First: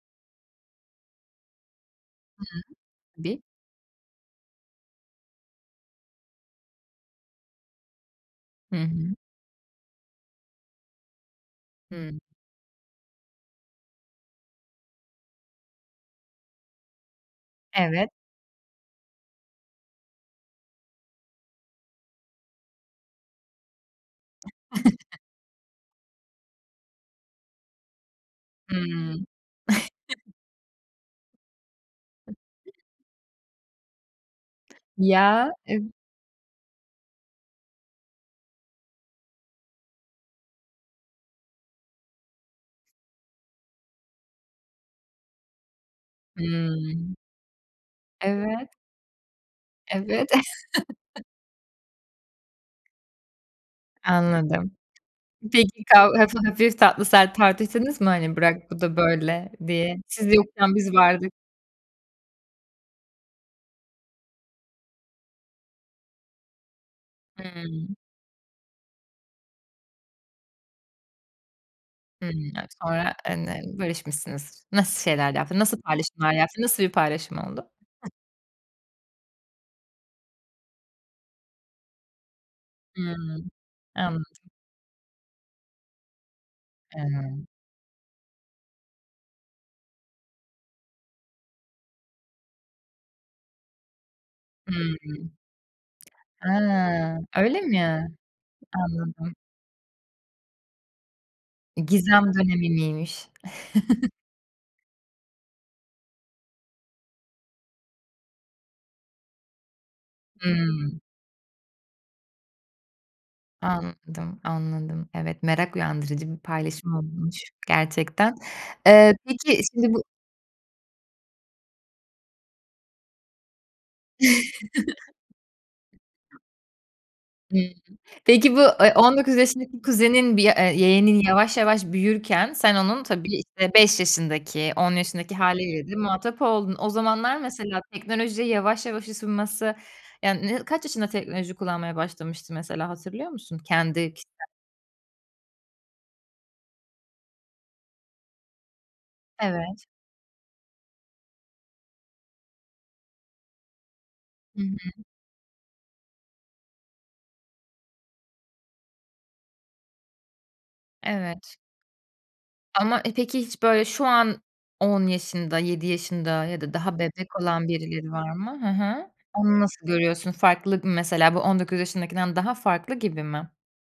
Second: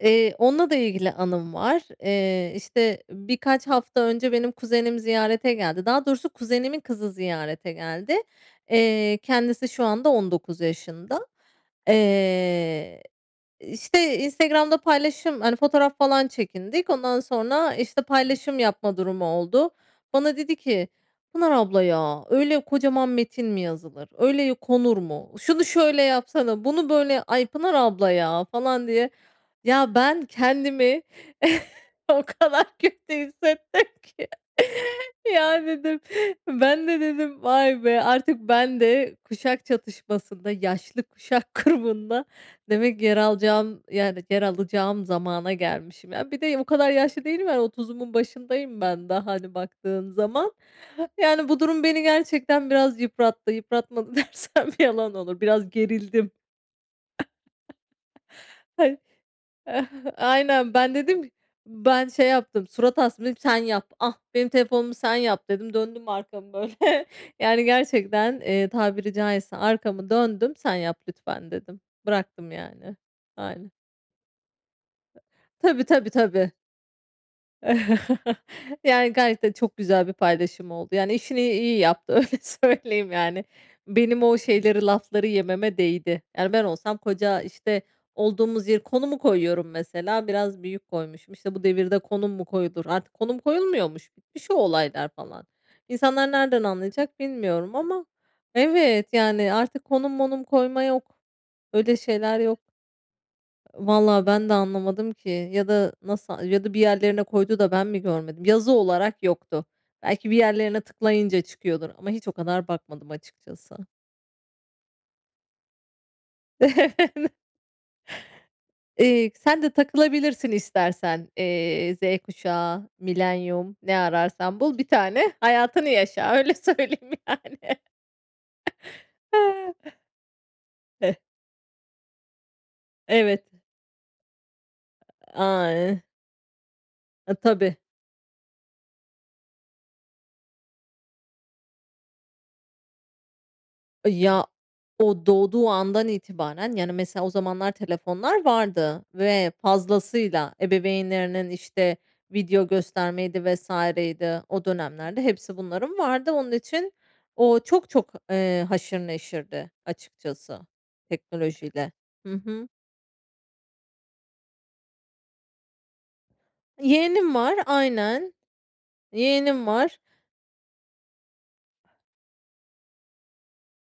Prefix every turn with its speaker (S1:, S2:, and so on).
S1: Eee, onunla da ilgili anım var. Eee,
S2: Hıı.
S1: işte,
S2: Bi
S1: birkaç hafta önce benim kuzenim ziyarete geldi. Daha doğrusu kuzenimin kızı ziyarete geldi.
S2: Hı hı.
S1: Eee, kendisi şu anda 19 yaşında.
S2: Hımm.
S1: Eee, işte, Instagram'da paylaşıyorum, hani, fotoğraf falan çekindik. Ondan sonra, işte,
S2: Evet.
S1: paylaşım yapma durumu oldu. Bana dedi ki, "Pınar Abla ya, öyle kocaman metin mi yazılır? Öyle konur mu? Şunu şöyle yapsana, bunu böyle. Ay, Pınar Abla ya." falan diye.
S2: Hımm.
S1: Ya, ben kendimi o kadar kötü hissettim ki.
S2: Ya.
S1: Ya,
S2: Im
S1: dedim, ben de dedim, "Vay be, artık ben de kuşak çatışmasında, yaşlı kuşak grubunda demek ki yer alacağım, yani, yer alacağım zamana gelmişim." Ya, bir de o kadar
S2: Hımm.
S1: yaşlı değilim, yani, 30’umun
S2: Evet.
S1: başındayım ben daha, hani, baktığın
S2: Evet.
S1: zaman. Yani, bu durum beni gerçekten biraz yıprattı. Yıpratmadı dersem
S2: Anladım.
S1: yalan olur, biraz
S2: Peki, kav
S1: gerildim.
S2: hafif hafif tatlı sert tartıştınız mı, hani, "Bırak, bu
S1: Ay
S2: da böyle." diye? "Siz de
S1: aynen,
S2: yokken
S1: ben
S2: biz
S1: dedim,
S2: vardık."
S1: ben şey yaptım, surat astım. Dedim ki, "Sen yap, ah, benim telefonumu, sen yap." dedim. Döndüm arkamı böyle, yani,
S2: Hıı.
S1: gerçekten, eee, tabiri caizse arkamı döndüm. "Sen yap lütfen." dedim, bıraktım,
S2: Hımm, [unintelligible]
S1: yani.
S2: sonra
S1: Aynen.
S2: [unintelligible] barışmışsınız. Nasıl şeyler yaptın? Nasıl
S1: Tabii, tabii,
S2: paylaşımlar
S1: tabii.
S2: yaptın? Nasıl bir paylaşım oldu?
S1: Yani, gayet de çok güzel bir paylaşım oldu, yani, işini iyi yaptı, öyle söyleyeyim. Yani,
S2: Hımm.
S1: benim
S2: Anladım.
S1: o şeyleri, lafları yememe değdi. Yani, ben olsam koca,
S2: Hımm.
S1: işte, olduğumuz yeri, konumu koyuyorum mesela. Biraz büyük koymuşum. İşte, "Bu devirde konum mu koyulur?" Artık konum koyulmuyormuş, bitmiş o
S2: Hımm.
S1: olaylar falan. İnsanlar nereden
S2: Hıı.
S1: anlayacak
S2: Öyle
S1: bilmiyorum ama
S2: mi?
S1: Evet,
S2: Anladım.
S1: yani, artık konum monum koyma yok,
S2: I
S1: öyle
S2: gizem
S1: şeyler yok.
S2: dönemi miymiş?
S1: Vallahi ben de anlamadım ki ya da nasıl ya da bir yerlerine koydu da ben mi görmedim? Yazı olarak yoktu. Belki bir yerlerine
S2: Hımm.
S1: tıklayınca çıkıyordur ama hiç o kadar bakmadım açıkçası.
S2: Anladım, anladım. Evet, merak uyandırıcı bir paylaşım olmuş gerçekten. Eee,
S1: Eee,
S2: peki
S1: sen de
S2: şimdi bu
S1: takılabilirsin istersen, eee, Z kuşağı, milenyum, ne ararsan bul bir tane hayatını yaşa, öyle söyleyeyim yani.
S2: Hımm. Peki, bu, eee, 19 yaşındaki kuzenin bir, eee,
S1: [unintelligible]
S2: yeğenin yavaş yavaş büyürken sen onun tabii,
S1: Evet.
S2: işte, 5 yaşındaki, 10 yaşındaki hâliyle de
S1: [unintelligible]
S2: muhatap oldun. O
S1: E,
S2: zamanlar
S1: tabii.
S2: mesela teknolojiye yavaş yavaş ısınması, yani, kaç yaşında teknoloji kullanmaya başlamıştı mesela, hatırlıyor musun,
S1: I
S2: kendi
S1: ya,
S2: [unintelligible]
S1: o doğduğu andan itibaren, yani, mesela, o zamanlar telefonlar vardı ve
S2: Evet.
S1: fazlasıyla ebeveynlerinin, işte, video göstermeydi vs. idi.
S2: Hı
S1: O
S2: hı.
S1: dönemlerde hepsi bunların vardı. Onun için o çok çok, eee, haşır neşirdi açıkçası
S2: Evet.
S1: teknolojiyle. Hı hı.
S2: Ama, e, peki, hiç böyle şu an 10 yaşında, 7 yaşında ya da daha
S1: Yeğenim
S2: bebek
S1: var,
S2: olan birileri var
S1: aynen.
S2: mı? Hı hı. Onu
S1: Yeğenim
S2: nasıl
S1: var.
S2: görüyorsun? Farklık mesela? Bu 19 yaşındakinden daha farklı gibi mi?